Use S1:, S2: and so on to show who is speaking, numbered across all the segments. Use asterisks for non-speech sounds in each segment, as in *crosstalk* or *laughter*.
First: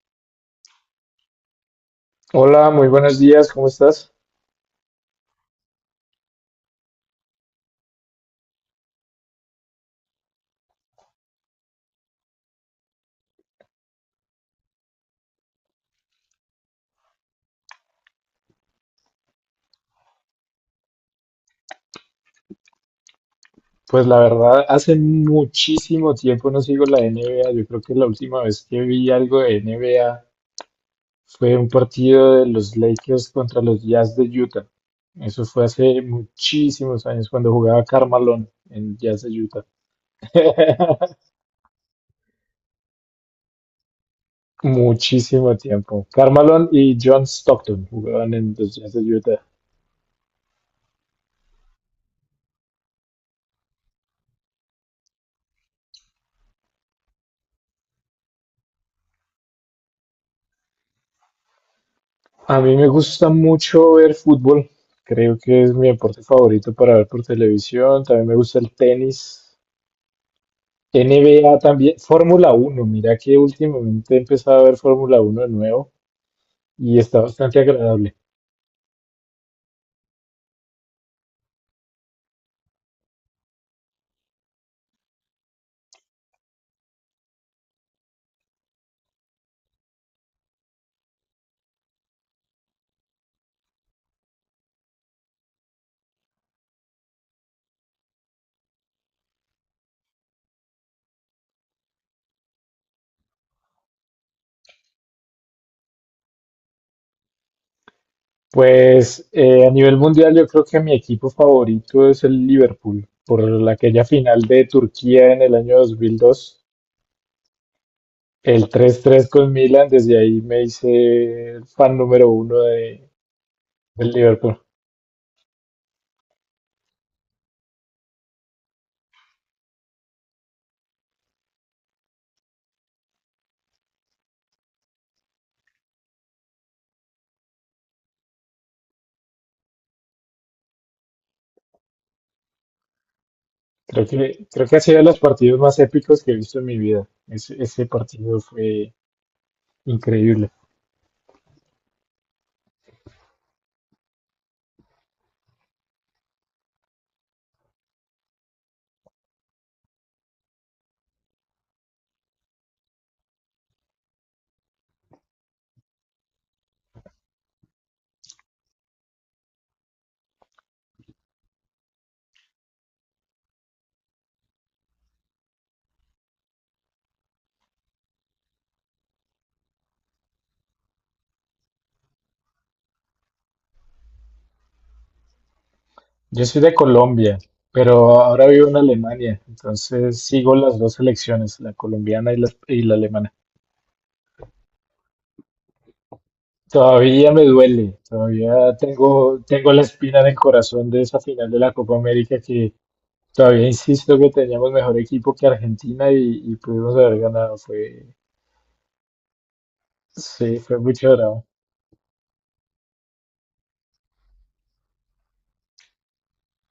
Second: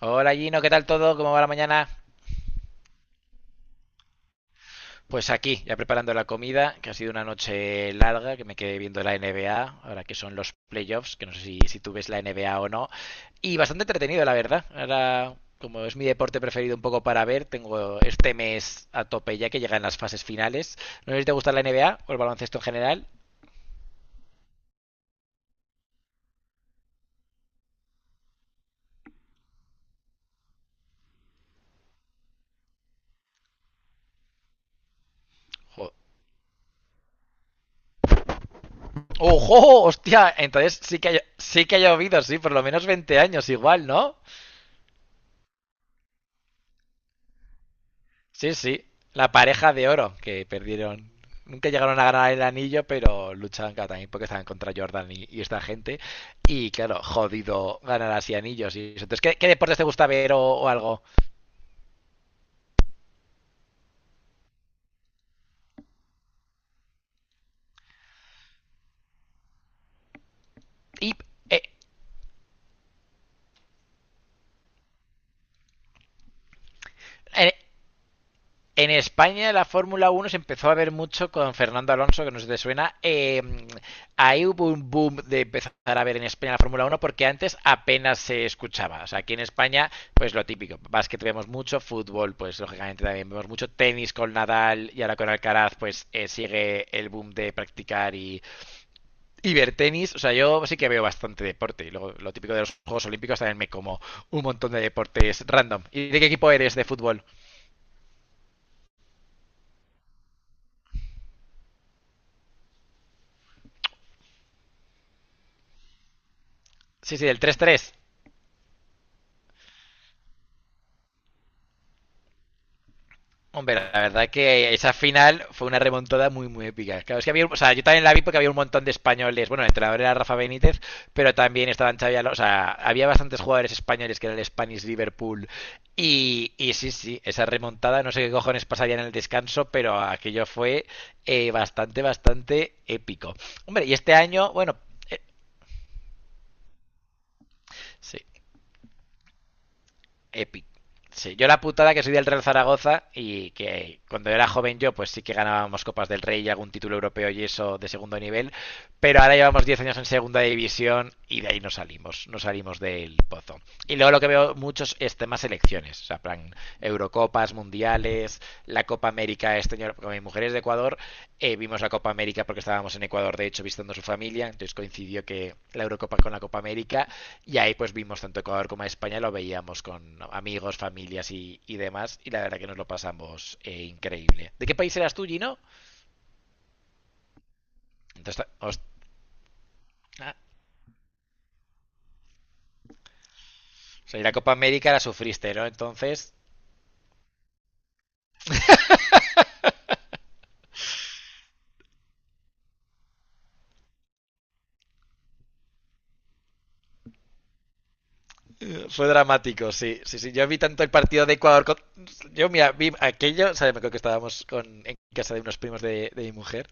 S1: Hola Gino, ¿qué tal todo? ¿Cómo va la mañana?
S2: Hola, muy buenos días, ¿cómo estás?
S1: Pues aquí, ya preparando la comida, que ha sido una noche larga, que me quedé viendo la NBA, ahora que son los playoffs, que no sé si tú ves la NBA o no, y bastante entretenido, la verdad. Ahora, como es mi deporte preferido un poco para ver, tengo este mes a tope ya que llegan las fases finales. No sé si te gusta la NBA o el baloncesto en general.
S2: Pues la verdad, hace muchísimo tiempo no sigo la NBA. Yo creo que la última vez que vi algo de NBA fue un partido de los Lakers contra los Jazz de Utah. Eso fue
S1: Jo-
S2: hace muchísimos años cuando jugaba Carmelo en Jazz de Utah.
S1: ¡Ojo! ¡Hostia! Entonces
S2: *laughs*
S1: sí que ha llovido, sí, por lo menos 20 años igual, ¿no?
S2: Muchísimo tiempo. Carmelo y John Stockton jugaban en
S1: Sí,
S2: los
S1: sí.
S2: Jazz de
S1: La
S2: Utah.
S1: pareja de oro que perdieron. Nunca llegaron a ganar el anillo, pero luchaban cada también porque estaban contra Jordan y esta gente. Y claro, jodido ganar así anillos. Y eso. Entonces, ¿qué deportes te gusta ver o algo?
S2: A mí me gusta mucho ver fútbol. Creo que es mi deporte favorito para ver por televisión. También me gusta el tenis.
S1: Y
S2: NBA
S1: eh,
S2: también. Fórmula Uno. Mira que últimamente he empezado a ver Fórmula Uno de nuevo y está
S1: eh,
S2: bastante agradable.
S1: En España la Fórmula Uno se empezó a ver mucho con Fernando Alonso, que no sé si te suena. Ahí hubo un boom de empezar a ver en España la Fórmula Uno porque antes apenas se escuchaba. O sea, aquí en España, pues lo típico. Básquet vemos mucho, fútbol, pues lógicamente también vemos mucho, tenis con Nadal y ahora con Alcaraz, pues sigue el boom de practicar y ver tenis. O sea, yo sí que veo bastante deporte. Y luego lo típico de los Juegos Olímpicos también me como un montón de deportes random. ¿Y de qué equipo eres de fútbol?
S2: Pues a nivel mundial yo creo que mi equipo favorito es el Liverpool. Aquella final de Turquía en el año 2002.
S1: Sí, sí, del 3-3.
S2: El 3-3 con Milan. Desde ahí me hice fan número uno
S1: Hombre, la
S2: del
S1: verdad es
S2: Liverpool.
S1: que esa final fue una remontada muy, muy épica. Claro, es que había, o sea, yo también la vi porque había un montón de españoles. Bueno, el entrenador era Rafa Benítez, pero también estaban Xavi Alonso. O sea, había bastantes jugadores españoles que era el Spanish Liverpool. Y sí, sí, esa remontada, no sé qué cojones pasaría en el descanso, pero aquello fue bastante, bastante épico. Hombre, y este año,
S2: Creo que
S1: bueno,
S2: ha sido de los
S1: eh,
S2: partidos más épicos que he visto en mi vida. Ese
S1: sí,
S2: partido fue increíble.
S1: Epic. Sí, yo la putada que soy del Real Zaragoza y que cuando era joven yo, pues sí que ganábamos Copas del Rey y algún título europeo y eso de segundo nivel, pero ahora llevamos 10 años en segunda división y de ahí no salimos, no salimos del pozo. Y luego lo que veo muchos es temas elecciones, o sea, plan Eurocopas, Mundiales, la Copa América este año, con mi mujer es de Ecuador, vimos la Copa América porque estábamos en Ecuador, de hecho, visitando a su familia, entonces coincidió que la Eurocopa con la Copa América y ahí pues vimos tanto Ecuador como España, lo veíamos con amigos, familias y demás, y la verdad que nos lo pasamos increíble. ¿De qué país eras tú, Gino?
S2: Yo soy de Colombia, pero ahora
S1: Entonces,
S2: vivo en
S1: os-
S2: Alemania, entonces
S1: ah,
S2: sigo las dos selecciones, la colombiana y y la alemana.
S1: o sea, y la Copa América la sufriste, ¿no? Entonces,
S2: Todavía me duele, todavía tengo, tengo la espina en el corazón de esa final de la Copa América que todavía insisto que teníamos mejor equipo que Argentina y pudimos haber ganado.
S1: fue dramático, sí, sí, sí. Yo
S2: Sí,
S1: vi
S2: fue
S1: tanto el
S2: mucho
S1: partido de
S2: drama.
S1: Ecuador, yo mira, vi aquello, o sea, me acuerdo que estábamos con, en casa de unos primos de mi mujer,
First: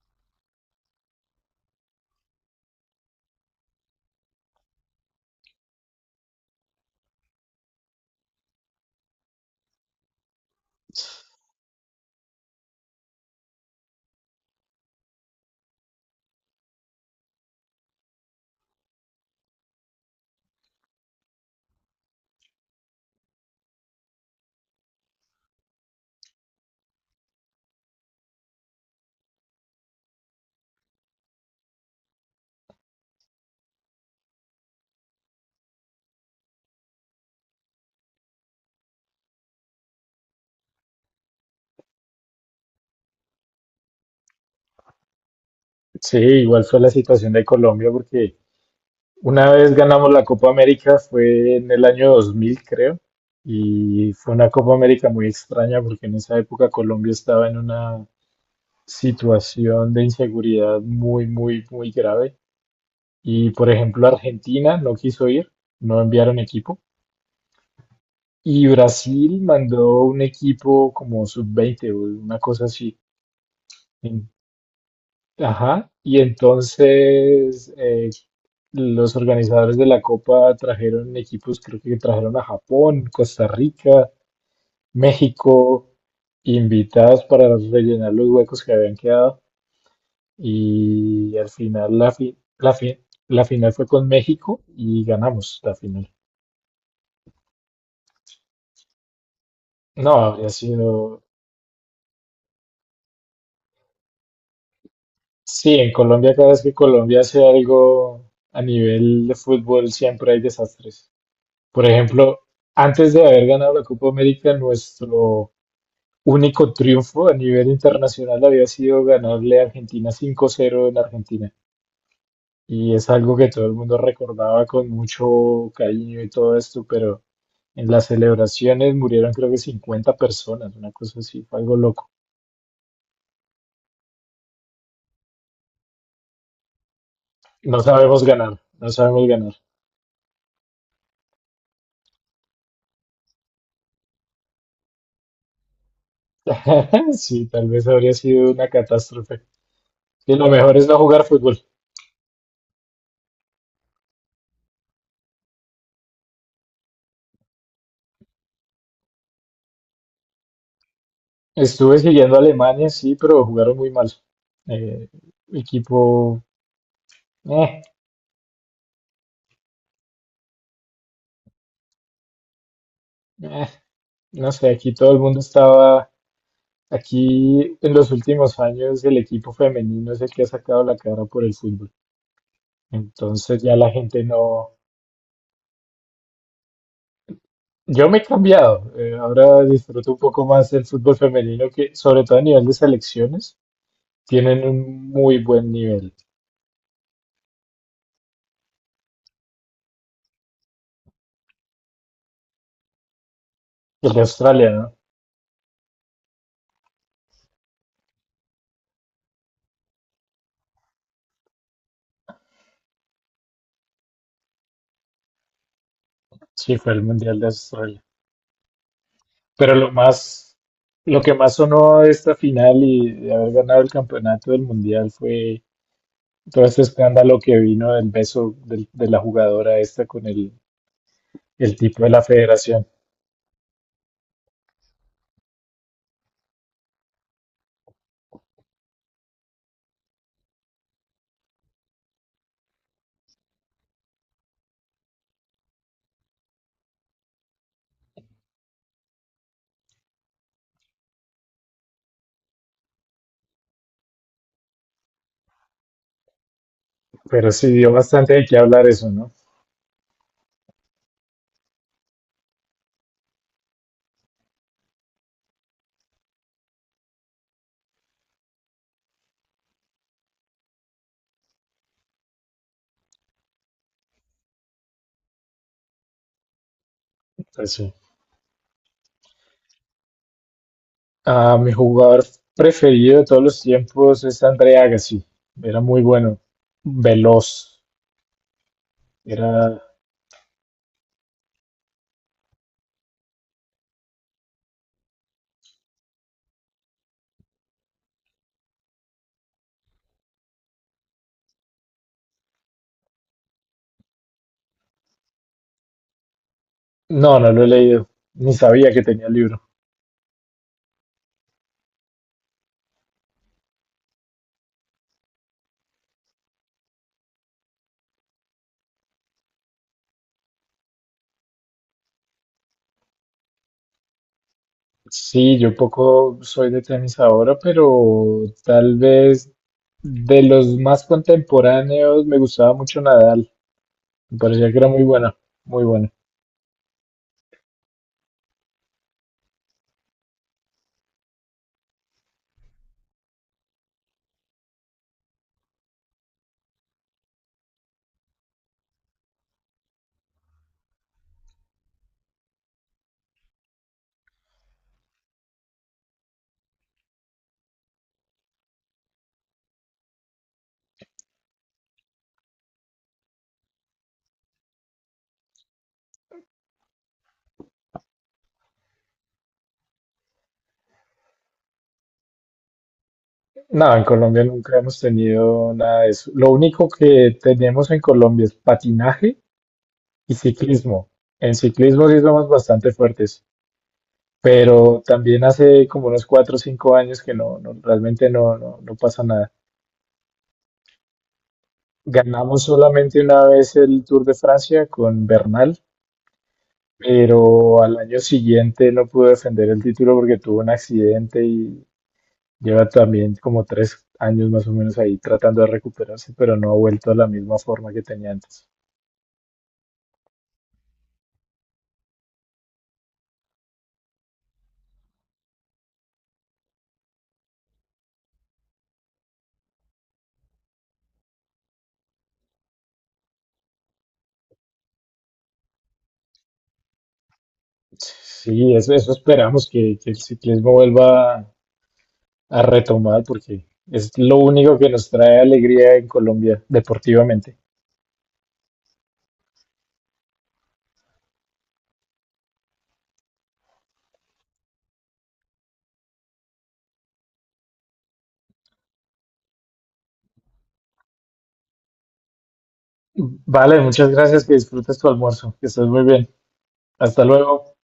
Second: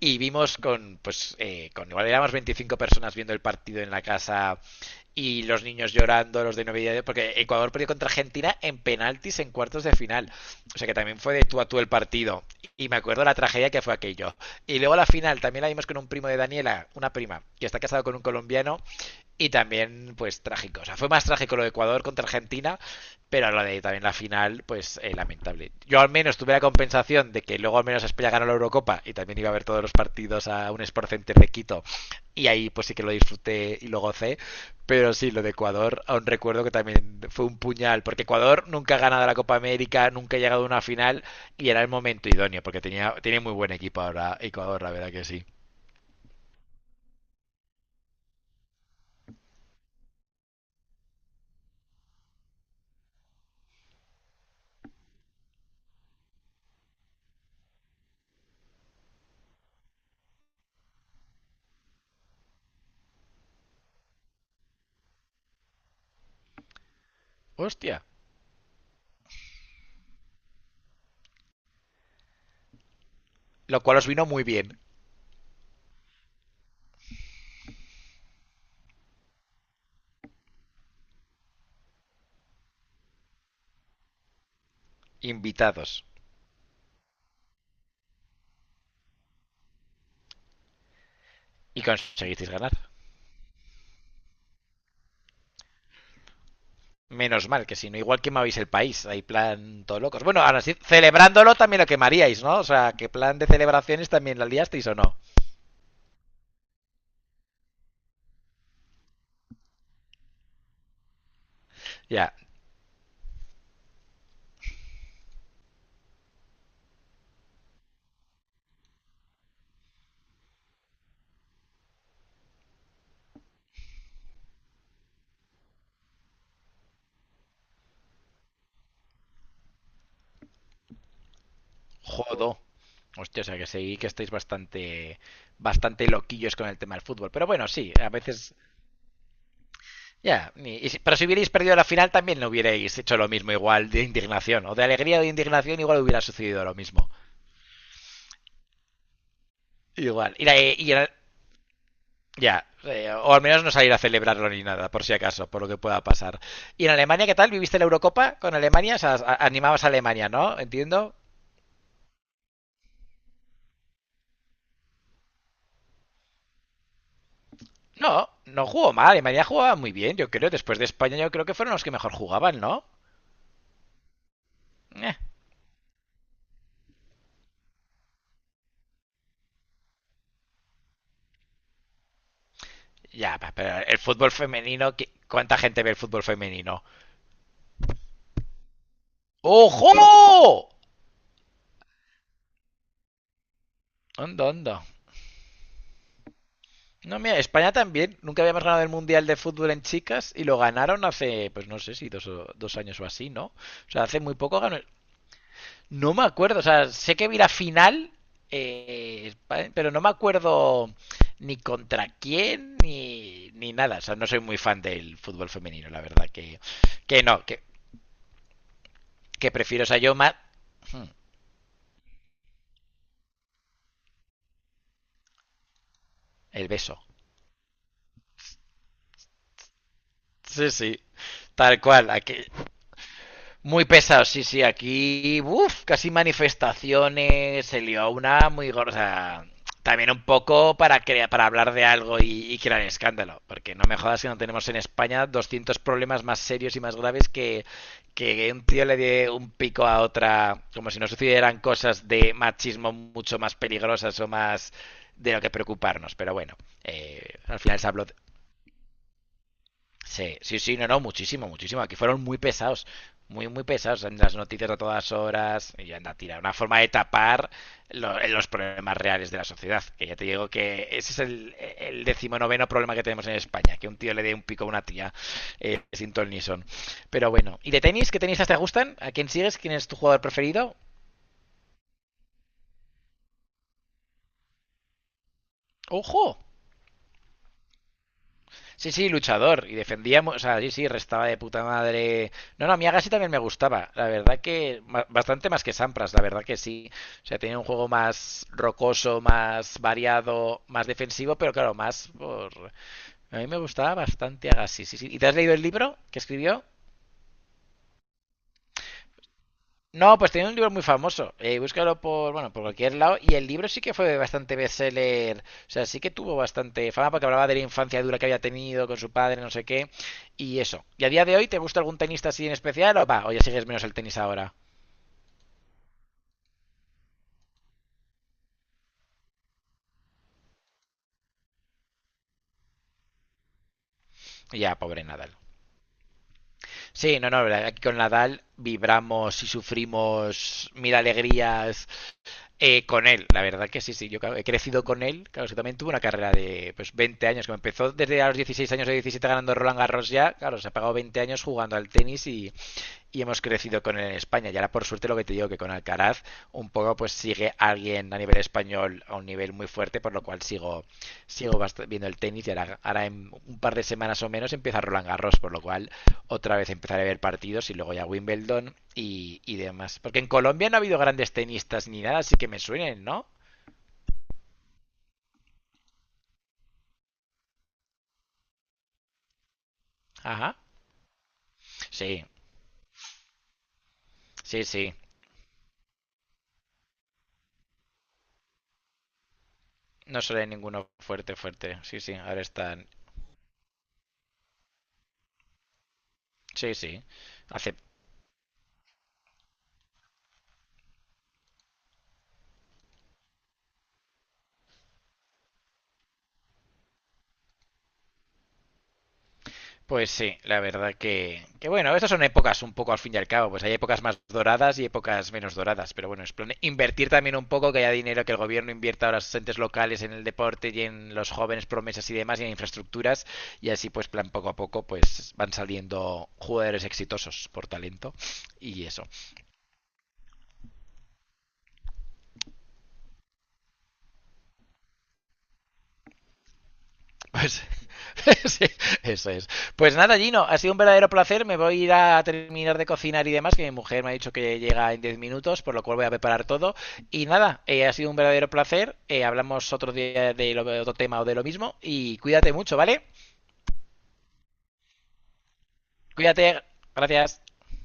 S1: y vimos con, pues, con igual éramos 25 personas viendo el partido en la casa y los niños llorando, los de novedad, porque Ecuador perdió contra Argentina en penaltis en cuartos de final. O sea que también fue de tú a tú el partido. Y me acuerdo la tragedia que fue aquello. Y luego la final también la vimos con un primo de Daniela, una prima, que está casado con un colombiano y también, pues, trágico. O sea, fue más trágico lo de Ecuador contra Argentina, pero lo de también la final, pues, lamentable. Yo al menos tuve la compensación de que luego al menos España ganó la Eurocopa y también iba a ver todos los partidos a un Sport Center de Quito. Y ahí, pues, sí que lo disfruté y lo gocé. Pero sí, lo de Ecuador, aún recuerdo que también fue un puñal, porque Ecuador nunca ha ganado la Copa América, nunca ha llegado a una final y era el momento idóneo, porque tenía muy buen equipo ahora Ecuador, la verdad que sí.
S2: Sí, igual fue la situación de Colombia porque una vez ganamos la Copa América, fue en el año 2000, creo, y fue una Copa América muy extraña porque en esa época Colombia estaba en una situación de inseguridad muy, muy, muy grave. Y por ejemplo, Argentina no quiso ir, no enviaron equipo.
S1: Hostia,
S2: Y Brasil mandó un equipo como sub-20 o una cosa así.
S1: lo cual os vino
S2: En-
S1: muy bien.
S2: Ajá. Y entonces los organizadores de la Copa trajeron equipos, creo que trajeron a Japón, Costa Rica, México,
S1: Invitados.
S2: invitados para rellenar los huecos que habían quedado. Y al
S1: Y
S2: final
S1: conseguisteis ganar.
S2: la final fue con México y ganamos la final.
S1: Menos mal que si no, igual quemabais el país, ahí plan todo
S2: No,
S1: locos. Bueno,
S2: habría
S1: ahora sí,
S2: sido...
S1: celebrándolo también lo quemaríais, ¿no? O sea, que plan de celebraciones también la liasteis o no.
S2: Sí, en Colombia cada vez que Colombia hace algo a nivel de fútbol siempre hay desastres. Por
S1: Ya,
S2: ejemplo, antes de haber ganado la Copa América, nuestro único triunfo a nivel internacional había sido ganarle a Argentina 5-0 en Argentina. Y es algo que todo el mundo recordaba con mucho cariño y todo esto, pero en las celebraciones murieron creo que 50 personas, una cosa así, fue algo loco.
S1: jodo. Hostia, o sea que seguí que estáis bastante bastante loquillos con el tema del fútbol. Pero bueno,
S2: No
S1: sí, a
S2: sabemos ganar,
S1: veces.
S2: no sabemos ganar.
S1: Ya. Pero si hubierais perdido la final también no hubierais hecho lo mismo, igual de indignación. O de alegría o de indignación, igual hubiera sucedido lo mismo.
S2: *laughs* Sí, tal vez habría sido una catástrofe. Y
S1: Igual. Y,
S2: lo
S1: la-
S2: mejor es
S1: y
S2: no jugar fútbol.
S1: Ya, o al menos no salir a celebrarlo ni nada, por si acaso, por lo que pueda pasar. ¿Y en Alemania qué tal? ¿Viviste la Eurocopa con Alemania? O sea, animabas a Alemania, ¿no? Entiendo.
S2: Estuve siguiendo a Alemania, sí, pero jugaron muy mal. Eh, equipo... eh,
S1: No, no jugó mal. Alemania jugaba muy bien, yo creo. Después de España, yo creo que fueron los que mejor jugaban, ¿no?
S2: eh. No sé, aquí todo
S1: Eh,
S2: el mundo estaba, aquí en los últimos años el equipo femenino es el que ha sacado la cara por el fútbol.
S1: ya,
S2: Entonces ya
S1: pero
S2: la
S1: el
S2: gente
S1: fútbol
S2: no...
S1: femenino, ¿cuánta gente ve el fútbol femenino?
S2: Yo me he cambiado, ahora disfruto un poco más
S1: ¡Ojo!
S2: del fútbol femenino que sobre todo a nivel de selecciones
S1: Onda,
S2: tienen
S1: onda.
S2: un muy buen nivel.
S1: No, mira, España también. Nunca habíamos ganado el Mundial de Fútbol en chicas y lo ganaron hace, pues no sé si dos años o así, ¿no? O sea,
S2: ¿El de
S1: hace muy poco
S2: Australia,
S1: ganó.
S2: no?
S1: No me acuerdo, o sea, sé que vi la final, eh, pero no me acuerdo ni contra quién ni nada. O sea, no soy muy fan del fútbol femenino, la verdad. Que,
S2: Sí, fue el
S1: que
S2: Mundial de
S1: no, que,
S2: Australia.
S1: que
S2: Pero
S1: prefiero, o sea, yo más. Hmm,
S2: lo que más sonó de esta final y de haber ganado el campeonato del Mundial fue todo
S1: El
S2: este
S1: beso.
S2: escándalo que vino del de la jugadora esta con
S1: Sí, sí,
S2: el
S1: tal
S2: tipo
S1: cual.
S2: de la
S1: Aquí,
S2: federación.
S1: muy pesado, sí, sí, aquí, uff, casi manifestaciones, se lió una muy gorda. También un poco para, para hablar de algo y crear escándalo, porque no me jodas que no tenemos en España 200 problemas más serios y más graves que un tío le dé un pico a otra, como si no sucedieran cosas de machismo mucho más peligrosas o más de lo que preocuparnos. Pero bueno,
S2: Pero
S1: al
S2: sí
S1: final se
S2: dio
S1: habló.
S2: bastante de qué hablar eso, ¿no?
S1: Sí, sí, sí, no, no, muchísimo, muchísimo. Aquí fueron muy pesados, muy, muy pesados en las noticias a todas horas. Y anda, tira, una forma de tapar los problemas reales de la sociedad. Que ya te digo que ese es el decimonoveno problema que tenemos en España, que un tío le dé un pico a una tía sin ton ni son. Pero bueno, ¿y
S2: Pues
S1: de
S2: sí.
S1: tenis? ¿Qué tenistas te gustan? ¿A quién sigues? ¿Quién es tu jugador preferido?
S2: Ah, mi jugador preferido de todos los tiempos es André Agassi. Era muy bueno,
S1: ¡Ojo!
S2: veloz.
S1: Sí, sí, luchador. Y
S2: Era...
S1: defendíamos, o sea, sí, sí, restaba de puta madre. No, no, Miyagashi también me gustaba. La verdad que bastante más que Sampras, la verdad que sí. O sea, tenía un juego más rocoso, más variado, más defensivo, pero claro, más por. A mí me gustaba bastante Agashi, sí, sí. ¿Y te has leído el libro que escribió?
S2: No, no lo he leído. Ni sabía que tenía el libro.
S1: No, pues tenía un libro muy famoso. Búscalo por, bueno, por cualquier lado. Y el libro sí que fue bastante bestseller. O sea, sí que tuvo bastante fama porque hablaba de la infancia dura que había tenido con su padre, no sé qué. Y eso. ¿Y a día de hoy te gusta algún tenista así en especial? O va, o ya sigues menos el tenis ahora.
S2: Sí, yo poco soy de tenis ahora, pero tal vez de los más contemporáneos me gustaba mucho Nadal. Me parecía que
S1: Ya,
S2: era muy
S1: pobre
S2: bueno,
S1: Nadal.
S2: muy bueno.
S1: Sí, no, no, aquí con Nadal vibramos y sufrimos mil alegrías. Con él, la verdad que sí, sí, yo claro, he crecido con él, claro, que también tuvo una carrera de pues 20 años, que me empezó desde a los 16 años o 17 ganando Roland Garros ya, claro, se ha pagado 20 años jugando al tenis y hemos crecido con él en España. Y ahora, por suerte, lo que te digo, que con Alcaraz, un poco pues sigue alguien a nivel español a un nivel muy fuerte, por lo cual sigo viendo el tenis. Y ahora, en un par de semanas o menos empieza Roland Garros, por lo cual otra vez empezaré a ver partidos y luego ya Wimbledon y demás. Porque en Colombia no ha habido grandes tenistas ni nada, así que me suenen, ¿no?
S2: No, en Colombia nunca hemos tenido nada de eso. Lo único que tenemos en Colombia es patinaje y
S1: Ajá.
S2: ciclismo. En ciclismo sí
S1: Sí,
S2: somos bastante fuertes,
S1: sí, sí.
S2: pero también hace como unos 4 o 5 años que realmente no, no, no pasa nada.
S1: No suele ninguno fuerte, fuerte. Sí, sí, ahora
S2: Ganamos
S1: están.
S2: solamente una vez el Tour de Francia con Bernal,
S1: Sí, sí. Hace
S2: pero al año siguiente no pudo defender el título porque tuvo un accidente y lleva también como 3 años más o menos ahí tratando de recuperarse, pero no ha vuelto a la misma forma que tenía antes.
S1: Pues sí, la verdad que bueno, estas son épocas un poco al fin y al cabo, pues hay épocas más doradas y épocas menos doradas, pero bueno, es plan invertir también un poco, que haya dinero que el gobierno invierta a los entes locales en el deporte y en los jóvenes promesas y demás y en infraestructuras y así pues plan poco a poco pues van saliendo jugadores exitosos por talento
S2: Sí,
S1: y eso.
S2: eso esperamos que el ciclismo vuelva a retomar porque es lo único que nos trae alegría en Colombia deportivamente.
S1: Pues *laughs* sí, eso es. Pues nada, Gino, ha sido un verdadero placer. Me voy a ir a terminar de cocinar y demás, que mi mujer me ha dicho que llega en 10 minutos, por lo cual voy a preparar todo. Y nada, ha sido un verdadero placer. Hablamos otro día de, lo, de otro tema o de lo mismo. Y cuídate mucho, ¿vale?
S2: Vale, muchas gracias, que disfrutes tu almuerzo, que estés muy bien.
S1: Cuídate,
S2: Hasta
S1: gracias.
S2: luego.